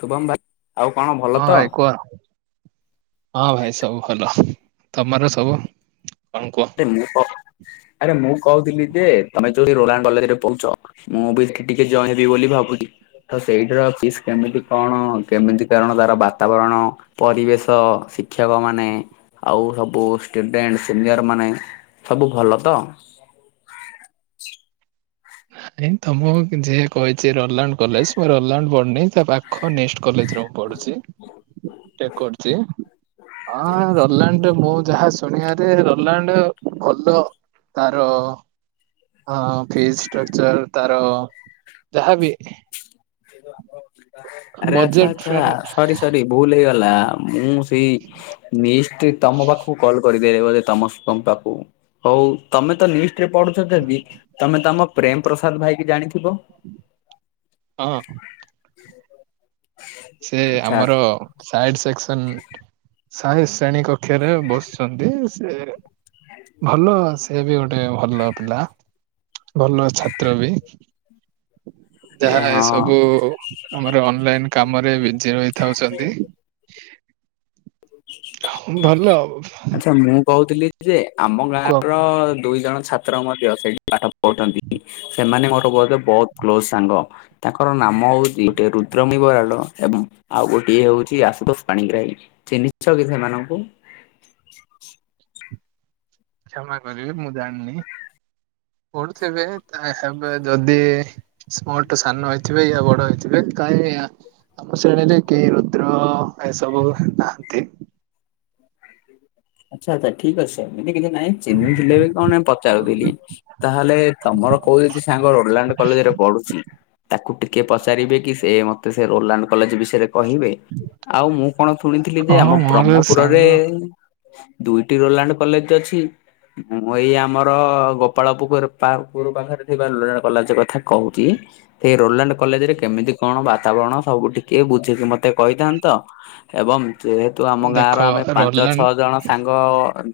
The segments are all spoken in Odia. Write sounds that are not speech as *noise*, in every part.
ଶୁଭମ ଭା ଆଉ କଣ ଭଲ ହଁ ତ। ଭାଇ କୁହ ହଁ ଭାଇ ସବୁ ଭଲ ତମର ସବୁ କଣ କୁହ। ଆରେ ମୁଁ କ ଆରେ ମୁଁ କହୁଥିଲି ଯେ ତମେ ଯୋଉଠି ରୋରାଙ୍ଗ୍ କଲେଜେରେ ପଉଛ ମୁଁ ବି ଏଠି ଟିକେ ଜଣେଇ ଦେବି ବୋଲି ଭାବୁଚି। ତ ସେଇଠିର ଅଫିସ୍ କେମିତି କଣ କେମିତି କାରଣ ତାର ବାତାବରଣ ପରିବେଶ ଶିକ୍ଷକମାନେ ଆଉ ସବୁ ଷ୍ଟୁଡେଣ୍ଟ୍ ସିନିୟର ମାନେ ସବୁ ଭଲ ତ। ନାଇଁ ତମୁକୁ ଯିଏ କହିଛି ରୋଲାଣ୍ଡ କଲେଜ୍ ମୁଁ ରୋଲାଣ୍ଡ ପଢୁନି ତା ପା ଖ ନେଷ୍ଟ୍ କଲେଜରେ ମୁଁ ପଢୁଛି। ବି ଟେକ୍ କରୁଚି ଅଁ ରୋଲାଣ୍ଡ ମୁଁ ଯାହା ଶୁ ଶୁଣିଆରେ ରୋଲାଣ୍ଡ ଭଲ ତାର ହଁ ଫିସ୍ ଷ୍ଟ୍ରକ୍ଚର୍ ତାର ଯାହା ବି ଆରେ ଆଛା ବଜେଟ ଆଛା ଫ୍ରେଣ୍ଡ ସରି ସରି ଭୁଲ୍ ହେଇଗଲା ମୁଁ ସେଇ ନିଷ୍ଟି ତମ ପାଖୁକୁ କଲ୍ କରି ଦେଲି ବୋଧେ ତମ ସ୍ ତମ୍ ପାଖୁକୁ ହଉ ତମେ ତ ନିଷ୍ ଟିରେ ପଢୁଛ ଯଦି ତମେ ତ ଆମ ପ୍ରେମ୍ ପ୍ରସାଦ ଭାଇକି ଜାଣିଥିବ? ହଁ। ସେ ଆଚ୍ଛା ଆମର ସାଇଡ୍ ସେକ୍ସନ୍ ସାହେ ଶ୍ରେଣୀ କ କ୍ଷରେ ବସିଛନ୍ତି ସେ ଭଲ ସେ ବି ଗୋଟେ ଭଲ ପିଲା ଭଲ ଛାତ୍ର ବି। ଆରେ ଯାହା ହଁ ଏସବୁ ଆମର ଅନଲାଇନ୍ କାମରେ ବିଜି ରହିଥାଉଚନ୍ତି। ଭଲ ଆଛା ମୁଁ କହୁଥିଲି ଯେ ଆମ କୁହ ଗାଁର କୁହ ଦୁଇ ଜଣ ଛାତ୍ର ମଧ୍ୟ ସେଇଠି ପାଠ ପଢୁଛନ୍ତି ସେମାନେ ମୋର ବୋଧେ ବୋହୁତ କ୍ଲୋଜ୍ ସାଙ୍ଗ। ତାଙ୍କର ନାମ ହଉଚି ଗୋଟେ ରୁଦ୍ରମୀ ବରାଳ ଏବଂ ଆଉ ଗୋଟିଏ ହଉଛି ଆଶୁତୋଷ ପାଣିଗ୍ରାହୀ। ଛ କି ସେମାନଙ୍କୁ? କ୍ଷମା କରିବେ ମୁଁ ଜାଣିନି ପଢୁଥିବେ ତାହେବେ ଯଦି ସିଏ ମୋ ଠୁ ସାନ ହେଇଥିବେ ୟା ବଡ ହେଇଥିବେ କାଇଁ ଆ ଆମ ଶ୍ରେଣୀରେ କେହି ରୁଦ୍ର ଏସବୁ ନାହାନ୍ତି। *inaudible* ଆଚ୍ଛା ଆଚ୍ଛା ଠିକ୍ ଅଛି ସେମିତି କିଛି ନାଇଁ ଚିହ୍ନିଥିଲେ ବି କଣ ପଚାରୁଥିଲି। ତାହେଲେ ତମର କୋଉ ଯଦି ସାଙ୍ଗ ରୋଡଲାଣ୍ଡ କଲେଜେରେ ପଢୁଛି ତାକୁ ଟିକେ ପଚାରିବେ କି ସେ ମତେ ସେ ରୋଡଲାଣ୍ଡ କଲେଜେ ବିଷେୟେରେ କହିବେ ଆଉ ମୁଁ କଣ ଶୁଣିଥିଲି ଯେ ହଁ ଆମ ମୋର ବ୍ରହ୍ମପୁରରେ ସାଙ୍ଗ ଦୁଇଟି ରୋଲାଣ୍ଡ କଲେଜ ଅଛି। ମୁଁ ଏଇ ଆମର ଗୋପାଳପୁଖୁର ପା ପୁରୁ ପାଖେରେ ଥିବା ଲୋ *unintelligible* କଲେଜେ କଥା କହୁଚି। ସେ ରୋଲାଣ୍ଡ କଲେଜେରେ କେମିତି କଣ ବାତାବରଣ ସବୁ ଟିକେ ବୁଝିକି ମତେ କହିଥାନ୍ତ। ଏବଂ ଯେହେତୁ ଆମ ଗାଁ ଦେଖ ର ଆମେ ପାଞ୍ଚଛ ରୋଲାଣ୍ଡ ଜଣ ସାଙ୍ଗ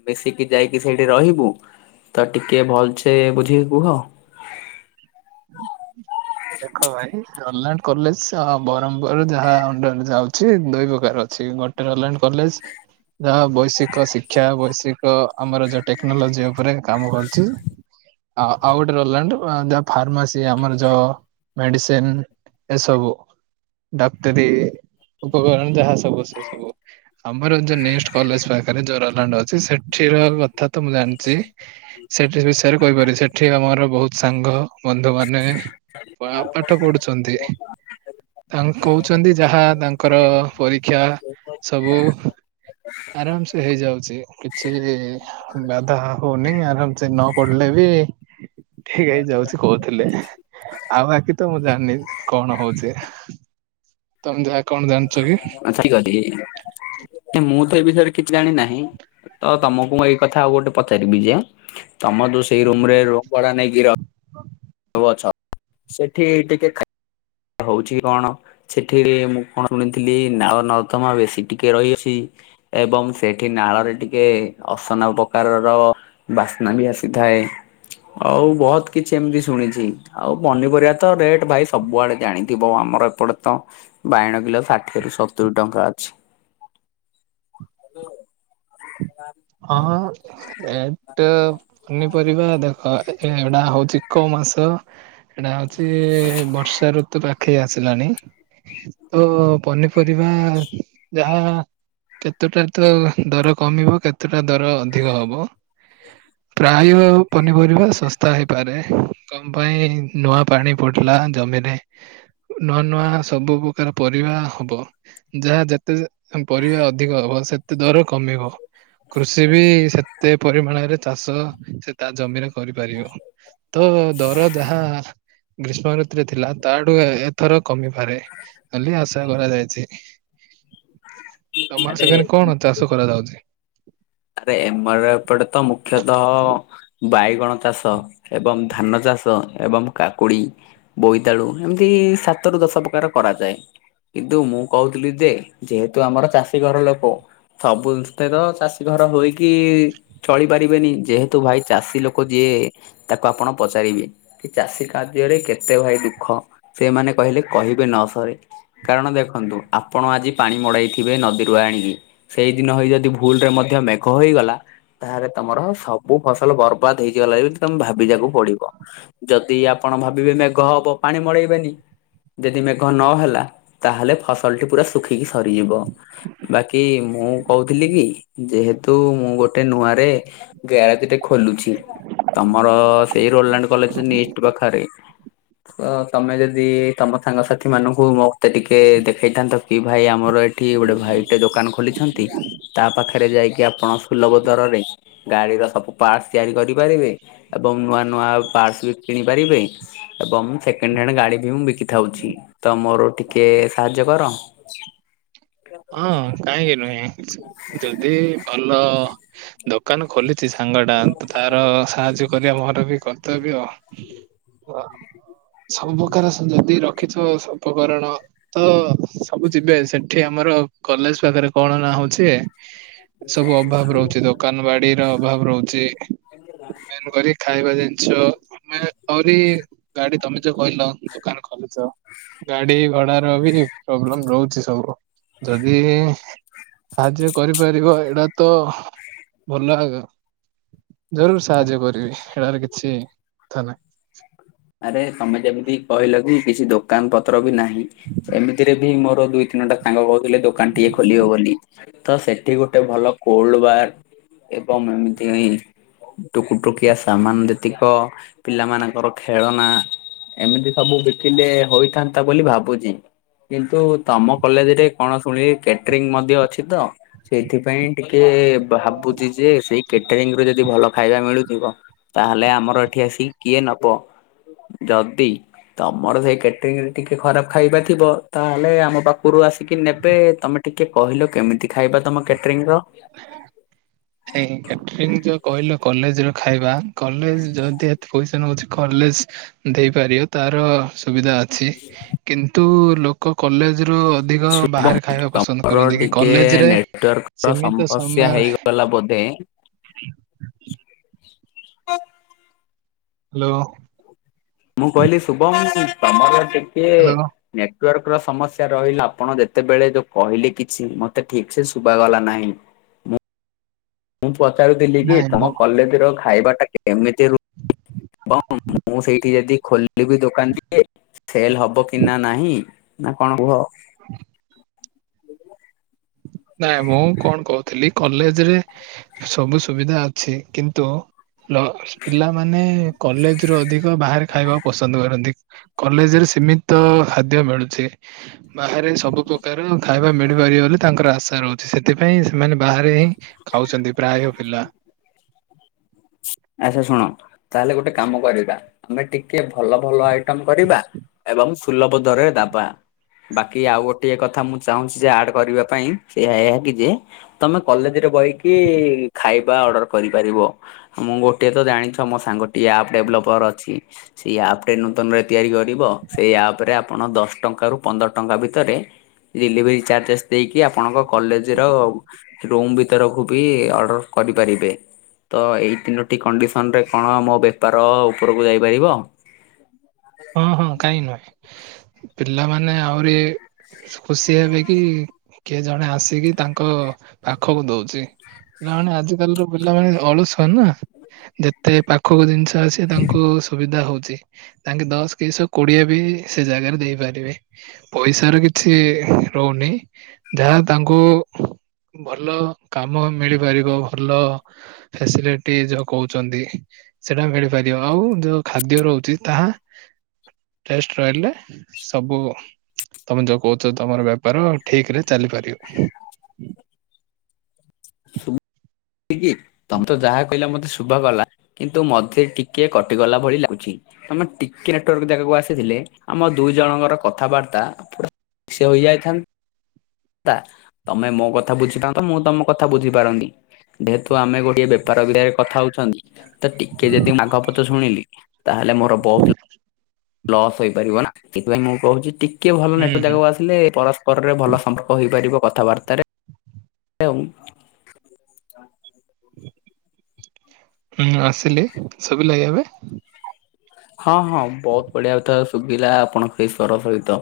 ମିଶିକି ଯାଇକି ସେଇଠି ରହିବୁ? ତ ଟିକେ ଭଲସେ ବୁଝିକି କୁହ? ଦେଖ ଭାଇ। ରୋଡଲାଣ୍ଡ କଲେଜ ବ୍ରହ୍ମପୁର ଯାହା ଅଣ୍ଡରରେ ଯାଉଛି ଦୁଇ ପ୍ରକାର ଅଛି ଗୋ ରୋଲାଣ୍ଡ କଲେଜ ଯାହା ବୈଷୟିକ ଶିକ୍ଷା ବୈଷୟିକ ଆମର ଯୋଉ ଟେକ୍ନୋଲୋଜି ଉପରେ କାମ କରୁଛି ଆଉ ଆଉ ଗୋଟେ ରୋଲାଣ୍ଡ ଯୋଉ ଫାର୍ମାସି ଆମର ଯ ମେଡିସିନ ଏସବୁ। ଡାକ୍ତରୀ ଉପକରଣ ଯାହା ସବୁ ସେ ସବୁ। ଆମର ଯୋଉ କଲେଜ ପାଖରେ ଯୋଉ ରୋଲାଣ୍ଡ ଅଛି ସେଠି ର କଥା ତ ମୁଁ ଜାଣିଚି। ସେଠି ବିଷୟରେ କହିପାରେ ସେଠି ଆମର ବହୁତ ସାଙ୍ଗ ବନ୍ଧୁ ବା *inaudible* ତାଙ୍କୁ କହୁଛନ୍ତି ଯାହା ତାଙ୍କର ପରୀକ୍ଷା ସବୁ। ଆରାମ ସେ ହେଇଯାଉଛି କିଛି ବାଧା ହଉନି ଆରାମ ସେ ନ ପଢ଼ିଲେ ବି ଠିକ ହେଇଯାଉଛି କହୁଥିଲେ। ଆଉ ବାକି ତ ମୁଁ ଜାଣିନି କଣ ହଉଛି ତମେ ଯାହା କଣ ଜାଣିଛ କି? ଆଛା ଠିକ ଅଛି କାଇଁ ମୁଁ ତ ଏ ବିଷୟରେ କିଛି ଜାଣି ନାହିଁ? ତ ତମକୁ ମୁଁ ଏଇ କଥା ଆଉ ଗୋଟେ ପଚାରିବି ଯେ ତମ ଯୋଉ ସେଇ ରୁମରେ ରୁମ ଭଡା ନେଇକି ରହ ଅଛ ସେଠି ଟିକେ ଖାଇ ହଉଛି କି କଣ? ସେଠି ମୁଁ କଣ ଶୁଣିଥିଲି ନାଳ ନର୍ଦମା ବେଶୀ ଟିକେ ରହିଅଛି। ଏବଂ ସେଠି ନାଳରେ ଟିକେ ଅସନା ପ୍ରକାରର ବାସ୍ନା ବି ଆସିଥାଏ। ଆଉ ବହୁତ କିଛି ଏମିତି ଶୁଣିଛି ଆଉ ପନିପରିବା ତ ରେଟ ଭାଇ ସବୁଆଡେ ଜାଣିଥିବ ଆମର ଏପଟେ ତ ବାଇଣ କିଲୋ ଷାଠିଏରୁ ସତୁରୀ ଟଙ୍କା ଅଛି। *inaudible* ହଁ। ରେଟ ପନିପରିବା ଦେଖ ଏଇଟା ହଉଛି କୋଉ ମାସ? ଏଟା ହଉଛି ବର୍ଷା ଋତୁ ପାଖେଇ ଆସିଲାଣି। ତ ପନିପରିବା ଯାହା କେତେଟା ତ ଦର କମିବ କେତେଟା ଦର ଅଧିକ ହବ। *inaudible* ପ୍ରାୟ ପନିପରିବା ଶସ୍ତା ହୋଇପାରେ କମ ପାଇଁ ନୂଆ ପାଣି ପଡିଲା ଜମିରେ ନୂଆ ନୂଆ ସବୁ ପ୍ରକାର ପରିବା ହବ। ଯାହା ଯେତେ ପରିବା ଅଧିକ ହବ ସେତେ ଦର କମିବ। କୃଷି ବି ସେତେ ପରିମାଣରେ ଚାଷ ସେ ତା ଜମିରେ କରିପାରିବ। ତ ଦର ଯାହା ଗ୍ରୀଷ୍ମ ଋତୁରେ ଥିଲା ତାଠୁ ଏଥର କମିପାରେ। ବୋଲି ଆଶା କରାଯାଇଛି। ତମର ଆରେ ସେକାନି କଣ ଚାଷ କରାଯାଉଛି? ଆରେ ଏମାର୍ ଏ ଏପଟେ ତ ମୁଖ୍ୟତଃ ବାଇଗଣ ଚାଷ ଏବଂ ଧାନ ଚାଷ ଏବଂ କାକୁଡ଼ି ବୋଇତାଳୁ ଏମିତି ସାତରୁୁ ଦଶ ପ୍ରକାର କରାଯାଏ। କିନ୍ତୁ ମୁଁ କହୁଥିଲି ଯେ ଯେହେତୁ ଆମର ଚାଷୀ ଘର ଲୋକ ସବୁ ଜିନିଷ ତ ଚାଷୀ ଘର ହୋଇକି ଚଳିପାରିବେନି ଭାଇ ଯେହେତୁ ଚାଷୀ ଲୋକ ଯିଏ ତାକୁ ଆପଣ ପଚାରିବେ କି ଚାଷୀ କାର୍ଯ୍ୟରେ କେତେ ଭାଇ ଦୁଃଖ? ସେମାନେ କହିଲେ କହିବେ ନ ସରେ କାରଣ ଦେଖନ୍ତୁ ଆପଣ ଆଜି ପାଣି ମଡେଇଥିବେ ନଦୀରୁ ଆଣିକି। ସେଇଦିନ ହେଇ ଯଦି ଭୁଲରେ ମଧ୍ୟ ମେଘ ହେଇଗଲା। ତାହେରେ ତମର ସବୁ ଫସଲ ବର୍ବାଦ ହେଇଯିଗଲା ବି ତମେ ଭାବି ଯାକୁ ପଡ଼ିବ। ଯଦି ଆପଣ ଭାବିବେ ମେଘ ହବ ପାଣି ମଡ଼େଇବେନି। ଯେଦି ମେଘ ନହେଲା ତାହେଲେ ଫସଲଟି ପୁରା ଶୁଖିକି ସରିଯିବ। ବାକି ମୁଁ କହୁଥିଲି କି ଯେହେତୁ ମୁଁ ଗୋଟେ ନୂଆରେ ଗ୍ୟାରେଜେଟେ ଖୋଲୁଛି। ତମର ସେଇ ରୋଲାଣ୍ଡ୍ କଲେଜ୍ ନିଷ୍ଟ୍ ପାଖରେ। ତ ତମେ ଯଦି ତମ ସାଙ୍ଗସାଥିମାନୁଙ୍କୁ ମତେ ଟିକେ ଦେଖେଇଥାନ୍ତ ଏ ଭାଇ ଆମର ଏଠି ଗୋଟେ ଭାଇଟେ ଦୋକାନ ଖୋଲିଛନ୍ତି ତା ପାଖେ ହେରେ ଯାଇକି ଆପଣ ସୁଲଭ ଦରରେ ଗାଡ଼ିର ସବୁ ପାର୍ଟସ୍ ତିଆରି କରିପାରିବେ ଏବଂ ନୂଆ ନୂଆ ଆଉ ପାର୍ଟସ୍ ବି କିଣି ପାରିବେ। ଏବଂ ସେକେଣ୍ଡ୍ ହ୍ୟାଣ୍ଡ୍ ଗାଡ଼ି ବି ମୁଁ ବିକି ଥାଉଛି ତ ମୋର ଟିକେ ସାହାଯ୍ୟ କର। ହଁ କାହିଁକି ନୁହେଁ ଯଦି ଭଲ ଦୋକାନ ଖୋଲିଚି ସାଙ୍ଗଟା ତ ତାର ସାହାଯ୍ୟ କରିବା ମୋର ବି କର୍ତ୍ତବ୍ୟ ଉଆ ସବୁ ପକାର ସ ଯଦି ର ଖିଛ ସ ଉପକରଣ ତ ସବୁ ଯିବେ ସେଠି ଆ ମର କଲେଜ୍ ପାଖରେ କଣ ନାଁ ହଉଛି ସବୁ ଅଭାବ ରହୁଚି ଦ କାନ ବାଡ଼ିର ଅଭାବ ରହୁଚି। ମେନ୍ କରି ଖାଇବା ଜିନିଷ। ଆମେ ଆହୁରି ଗାଡ଼ି ତମେ ଯୋଉ କହିଲ ଦୋକାନ ଖୋଲୁଛ ଗାଡି ଗଡ଼ାର ବି ପ୍ରୋବ୍ଲେମ୍ ରହୁଚି ସବୁ। ଯଦି ସାହାଯ୍ୟ କରିପାରିବ ଏଟା ତ ଭଲ ଆଗା ଜରୁର ସାହାଯ୍ୟ କରିବି ହେଳାରେ କି ଛି ଥା ନାଇଁ। ଆରେ ତମେ ଯେମିତି କହିଲ କି କିଛି ଦୋକାନ ପତ୍ର ବି ନାହିଁ। ଏମିତିରେ ବି ମୋର ଦୁଇ ତିନିଟା ସାଙ୍ଗ କହୁଥିଲେ ଦୋକାନ ଟିଏ ଖୋଲିବ ବୋଲି। ତ ସେଠି ଗୋଟେ ଭଲ କୋଲ୍ଡ ବାର୍ ଏବଂ ଏମିତି ଟୁକୁ ଟୁକିଆ ସମାନ୍ ଯେତିକ ପିଲାମାନଙ୍କର ଖେଳନା ଏମିତି ସବୁ ବିକିଲେ ହୋଇଥାନ୍ତା ବୋଲି ଭାବୁଚି। କିନ୍ତୁ ତମ କଲେଜ୍ ରେ କଣ ଶୁଣିଲି କେଟରିଂ ମଧ୍ୟ ଅଛି ତ। ସେଇଥିପାଇଁ ଟିକେ ଭାବୁଚି ଯେ ସେଇ କେଟରିଂରୁ ଯଦି ଭଲ ଖାଇବା ମିଳୁଥିବ ତାହେଲେ ଆମର ଏଠି ଆସିକି କିଏ ନବ। ଯଦି ତମର ସେଇ କେଟରିଂରେ ଟିକେ ଖରାପ ଖାଇବା ଥିବ ତାହେଲେ ଆମ ପାଖୁରୁ ଆସିକି ନେବେ ତମେ ଟିକେ କହିଲ କେମିତି ଖାଇବା ତମ କ୍ୟାଟରିଂ ର? ସେଇ କ୍ୟାଟରିଂ ଯୋଉ କହିଲ କଲେଜ୍ ର ଖାଇବା କଲେଜ୍ ଯଦି ଏତେ ପଇସା ନଉଛି କଲେଜ୍ ଦେଇପାରିବ ତାର ସୁବିଧା ଅଛି। କିନ୍ତୁ ଲୋକ କଲେଜ୍ ରୁ ଅ ଧିକ ଶୁଭମ ବାହାରେ ଖାଇବା ପସନ୍ଦ ତମର କରନ୍ତି କି ଟିକେ କଲେଜ୍ ରେ ନେଟୱାର୍କର ସୀମିତ ସମୟ ସମସ୍ୟା ରହେ। ହେଇଗଲା ବୋଧେ। ହୁଁ *unintelligible* ହାଲୋ। ମୁଁ କହିଲି ଶୁଭମ୍ ତମର ଟିକେ ହ୍ୟାଲୋ ନେଟୱାର୍କର ସମସ୍ୟା ରହିଲା ଆପଣ ଯେତେବେଳେ ଯୋଉ କହିଲେ କିଛି ମତେ ଠିକ୍ ସେ ଶୁଭାଗଲା ନାହିଁ। ମୁଁ ପଚାରୁଥିଲି କି ତମ ନାଇଁ କଲେଜ୍ ର ଖାଇବାଟା କେ ଏମିତି ରୁ କଁ ମୁଁ ସେଇଠି ଯଦି ଖୋଲ୍ ଲିବି ଦୋକାନ ଟିକେ ସେଲ୍ ହବ କି ନାଁ ନାହିଁ ନାଁ କଣ କୁହ? ନାଇଁ ମୁଁ କଣ କହୁଥିଲି କଲେଜ୍ ରେ ସବୁ ସୁବିଧା ଅଛି କିନ୍ତୁ ଲ ପିଲାମାନେ କଲେଜ୍ ରୁ ଅଧିକ ବାହାରେ ଖାଇବାକୁ ପସନ୍ଦ କରନ୍ତି। କଲେଜ୍ ରେ ସୀମିତ ଖାଦ୍ୟ ମିଳୁଛି। ବାହାରେ ସବୁ ପ୍ରକାର ଖାଇବା ମିଳିପାରି ବୋଲି ର ଆଶା ରହୁଚି। ସେଥିପାଇଁ ସେମାନେ ବାହାରେ ହିଁ ଖାଉଛନ୍ତି ପ୍ରାୟ ପିଲା। ଆଛା ଶୁଣ ତାହେଲେ ଗୋଟେ କାମ କରିବା ଆମେ ଟିକେ ଭଲ ଭଲ ଆଇଟମ କରିବା। ଏବଂ ସୁଲଭ ଦରରେ ଦବା। ବାକି ଆଉ ଗୋଟିଏ କଥା ମୁଁ ଚାହୁଁଛି ଯେ ଆଡ କରିବା ପାଇଁ ସେଇ ଏହା କି ଯେ ତମେ କଲେଜରେ ବହିକି ଖାଇବା ଅର୍ଡର କରିପାରିବ। ମୁଁ ଗୋଟିଏ ତ ଜାଣିଛ ମୋ ସାଙ୍ଗଟି ଆପ୍ ଡେଭଲପର ଅଛି। ସେଇ ଆପ ରେ ନୂତନରେ ତିଆରି କରିବ ସେଇ ଆପ ରେ ଆପଣ ଦଶ ଟଙ୍କା ରୁ ପନ୍ଦର ଟଙ୍କା ଭିତରେ ଡେଲିଭରି ଚାର୍ଜେସ୍ ଦେଇକି ଆପଣଙ୍କ କଲେଜ ର ରୁମ ଭିତରକୁ ବି ଅର୍ଡର କରିପାରିବେ। ତ ଏଇ ତିନୋଟି କଣ୍ଡିସନ୍ରରେ କଣ ମୋ ବେପାର ଉପରକୁ ଯାଇପାରିବ। ହଁ ହଁ କାହିଁ ନୁହେଁ ପିଲାମାନେ ଆହୁରି ଖୁସି ହେବେ କି କିଏ ଜଣେ ଆସିକି ତାଙ୍କ ପାଖକୁ ଦଉଛି। ପିଲାମାନେ ଆଜିିକାଲିର ପିଲାମାନୋନେ ଅଳସୁଆ ନା ଯେତେ ପାଖକୁ ଜିନିଷ ତାଙ୍କୁ ସୁବିଧା ହଉଛି। ତାଙ୍କେ ଦଶ କେଇଶହ କୋଡିଏ ବି ସେ ଜାଗାରେ ଦେଇପାରିବେ। ପଇସା ର କିଛି ରହୁନି ଯାହା ତାଙ୍କୁ ଭଲ କାମ ମିଳିପାରିବ। ଭଲ ଫେସିଲିଟି ଯୋଉ କହୁଛନ୍ତି ସେଇଟା ମିଳିପାରିବ। ଆଉ ଯୋଉ ଖାଦ୍ୟ ରହୁଛି ତାହା ଟେଷ୍ଟେ ରହିଲେ ସବୁ ତମେ ଯୋଉ କହୁଛ ତମର ବେପାର ଠିକ ରେ ଚାଲିପାରିବ। *unintelligible* ତମେ ତ ଯାହା କହିଲା ମତେ ଶୁଭା ଗଲା କିନ୍ତୁ ମଝିରେ ଟିକେ କଟିଗଲା ଭଳି ଲାଗୁଛି। ତୁମେ ଟିକେ ନେଟୱାର୍କର ଜାଗାକୁ ଆସିଥିଲେ ଆମ ଦୁଇ ଜଣଙ୍କର କଥାବାର୍ତ୍ତା ପୁର ସିଏ ହୋଇଯାଇ ଥାନ୍ ତା ତମେ ମୋ କଥା ବୁଝିଥାନ୍ତ ମୁଁ ତମ କଥା ବୁଝିପାରନି। ଯେହେତୁ ଆମେ ଗୋଟିଏ ବେପାର ବିରେ କଥା ହଉଛନ୍ତି। ତ ଟିକେ ଯଦି ମାଘ ପଛ ଶୁଣିଲି ତାହେଲେ ମୋର ବହୁତ ଲସ୍ ହେଇପାରିବ ନା ସେଥିପାଇଁ ମୁଁ କହୁଛି ଟିକେ ଭଲ ହୁଁ ନେଟ ହୁଁ ଜାଗାକୁ ଆସିଲେ ପର ସ୍ପରରେ ଭଲ ସମ୍ପର୍କ ହେଇପାରିବ କଥାବାର୍ତ୍ତାରେ। *unintelligible* ହୁଁ ଆସିଲି ଶୁଭିଲା କି ଏବେ। ହଁ ହଁ ବହୁତ ବଢିଆ କଥା ଶୁଭିଲା ଆପଣଙ୍କ ସେଇ ସ୍ଵର ସହିତ।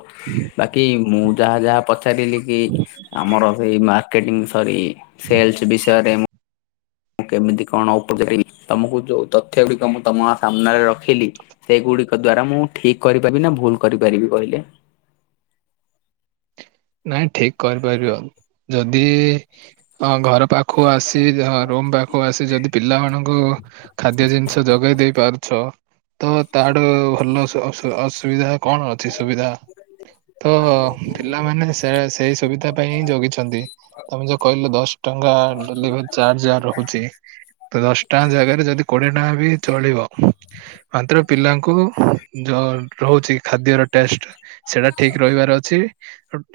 ବାକି ମୁଁ ଯାହା ଯାହା ପଚାରିଲି କି ଆମର ସେଇ ମାର୍କେଟିଂ ସରି ସେଲସ ବିଷୟରେ ମୁ ମୁଁ କେମିତି କଣ ଉପଚାରି ତମକୁ ଯୋଉ ତଥ୍ୟ ଗୁଡିକ ମୁଁ ତମ ସାମ୍ନାରେ ରଖିଲି ସେଇଗୁଡିକ ଦ୍ଵାରା ମୁଁ ଠିକ କରିପାରିବି ନା ଭୁଲ କରିପାରିବି କହିଲେ? ନାଇଁ ଠିକ କରିପାରିବ ଯଦି ଘର ପାଖ ପାଖକୁ ଆସି ରୁମ ପାଖକୁ ଆସି ଯଦି ପିଲାମାନଙ୍କୁ ଖାଦ୍ୟ ଜିନିଷ ଯୋଗେଇ ଦେଇ ପାରୁଛ ତ ତାର ଭଲ ଅସୁବିଧା କଣ ଅଛି ସୁବିଧା ତ ପିଲାମାନେ ସେ ସେଇ ସୁବିଧା ପାଇଁ ହିଁ ଜଗିଛନ୍ତି। ତମେ ଯୋଉ କହିଲ ଦଶ ଟଙ୍କା ଡେଲିଭରି ଚାର୍ଜ ଯା ରହୁଛି। ତ ଦଶ ଟଙ୍କା ଜାଗାରେ ଯଦି କୋଡିଏ ଟଙ୍କା ବି ଚଳିବ। ମାତ୍ର ପିଲାଙ୍କୁ ଯଉ ରହୁଛି ଖାଦ୍ୟର ଟେଷ୍ଟ ସେଇଟା ଠିକ ରହିବାର ଅଛି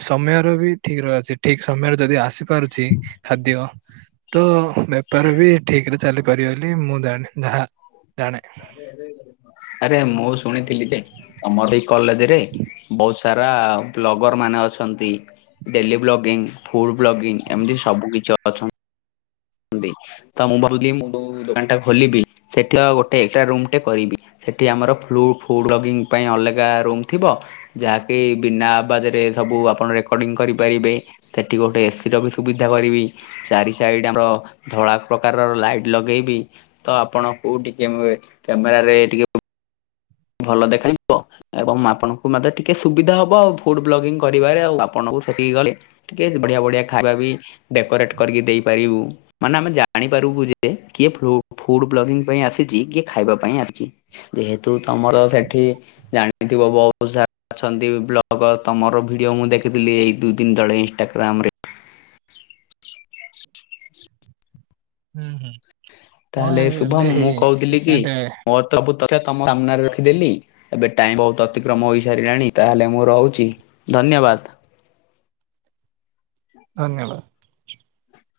ସମୟର ବି ଠିକ ରହିବ ଅଛି ଠିକ ସମୟରେ ଯଦି ଆସ ଆସି ପାରୁଛି ଖାଦ୍ୟ ତ ବେପାର ବି ଠିକରେ ଚାଲି କରି ବୋଲି ମୁଁ ଜାଣେ ଯାହା ଜାଣେ ଆରେ ମୁଁ ଶୁଣିଥିଲି ଯେ ତମର ଏଇ କଲେଜ ରେ ବହୁତ ସାରା ବ୍ଲଗର ମାନେ ଅଛନ୍ତି। ଡେଲି ବ୍ଲଗିଙ୍ଗ ଫୁଡ ବ୍ଲଗିଙ୍ଗ ଏମିତି ସବୁ କିଛି ଅଛନ୍ତି। ତ ମୁଁ ଭାବୁଥିଲି ମୁଁ ଯୋଉ ଦୋକାନ ଟା ଖୋଲିବି ସେଠି ଗୋଟେ ଏଟା ରୁମ ଟେ କରିବି। ସେଠି ଆମର ଫ୍ଲୁ ଫୁଡ୍ ବ୍ଲଗିଂ ପାଇଁ ଅଲଗା ରୁମ୍ ଥିବ। ଯାହାକି ବିନା ଆବାଜରେ ସବୁ ଆପଣ ରେକର୍ଡିଂ କରିପାରିବେ। ସେଠି ଗୋଟେ ଏସିର ବି ସୁବିଧା କରିବି ଚାରି ସାଇଡ଼ ଆମର ଧଳା ପ୍ରକାରର ଲାଇଟ ଲଗେଇବି ତ ଆପଣ କଉଠି କେମେ କ୍ୟାମେରାରେ ଟିକେ ଭଲ ଦେଖାଯିବ। ଏବଂ ଆପଣଙ୍କୁ ମଧ୍ୟ ଟିକେ ସୁବିଧା ହବ ଫୁଡ ବ୍ଲଗିଂ କରିବାରେ ଆଉ ଆପଣଙ୍କୁ ସେଠିକି ଗଲେ ଟିକେ ବଢିଆ ବଢିଆ ଖାଇବା ବି ଡେକୋରେଟ କରିକି ଦେଇପାରିବୁ। ମାନେ ଆମେ ଜାଣିପାରିବୁ ଯେ କିଏ ଫ୍ଲୁ ଫୁଡ୍ ବ୍ଲଗିଂ ପାଇଁ ଆସିଛି କିଏ ଖାଇବା ପାଇଁ ଆସିଛି। ଯେହେତୁ ତମର ସେଠି ଜାଣିଥିବ ବହୁତ ସାରା ଅଛନ୍ତି ବ୍ଲଗର ତମର ଭିଡିଓ ମୁଁ ଦେଖିଥିଲି ଏଇ ଦୁଇ ଦିନ ତଳେ। ଟେଗ୍ରାମରେ ହୁଁ ହୁଁ। ତାହେଲେ କଣ ଏବେ ଶୁଭମ ମୁଁ ହେଇ କହୁଥିଲି କି ରିସେଣ୍ଟ ମୋ ସବୁ ତଥ୍ୟ ତମ ସାମ୍ନାରେ ରଖିଦେଲି ଏବେ ଟାଇମ ବହୁତ ଅତିକ୍ରମ ହୋଇ ସାରିଲାଣି ତାହେଲେ ମୁଁ ରହୁଛି। ଧନ୍ୟବାଦ। ଧନ୍ୟବାଦ।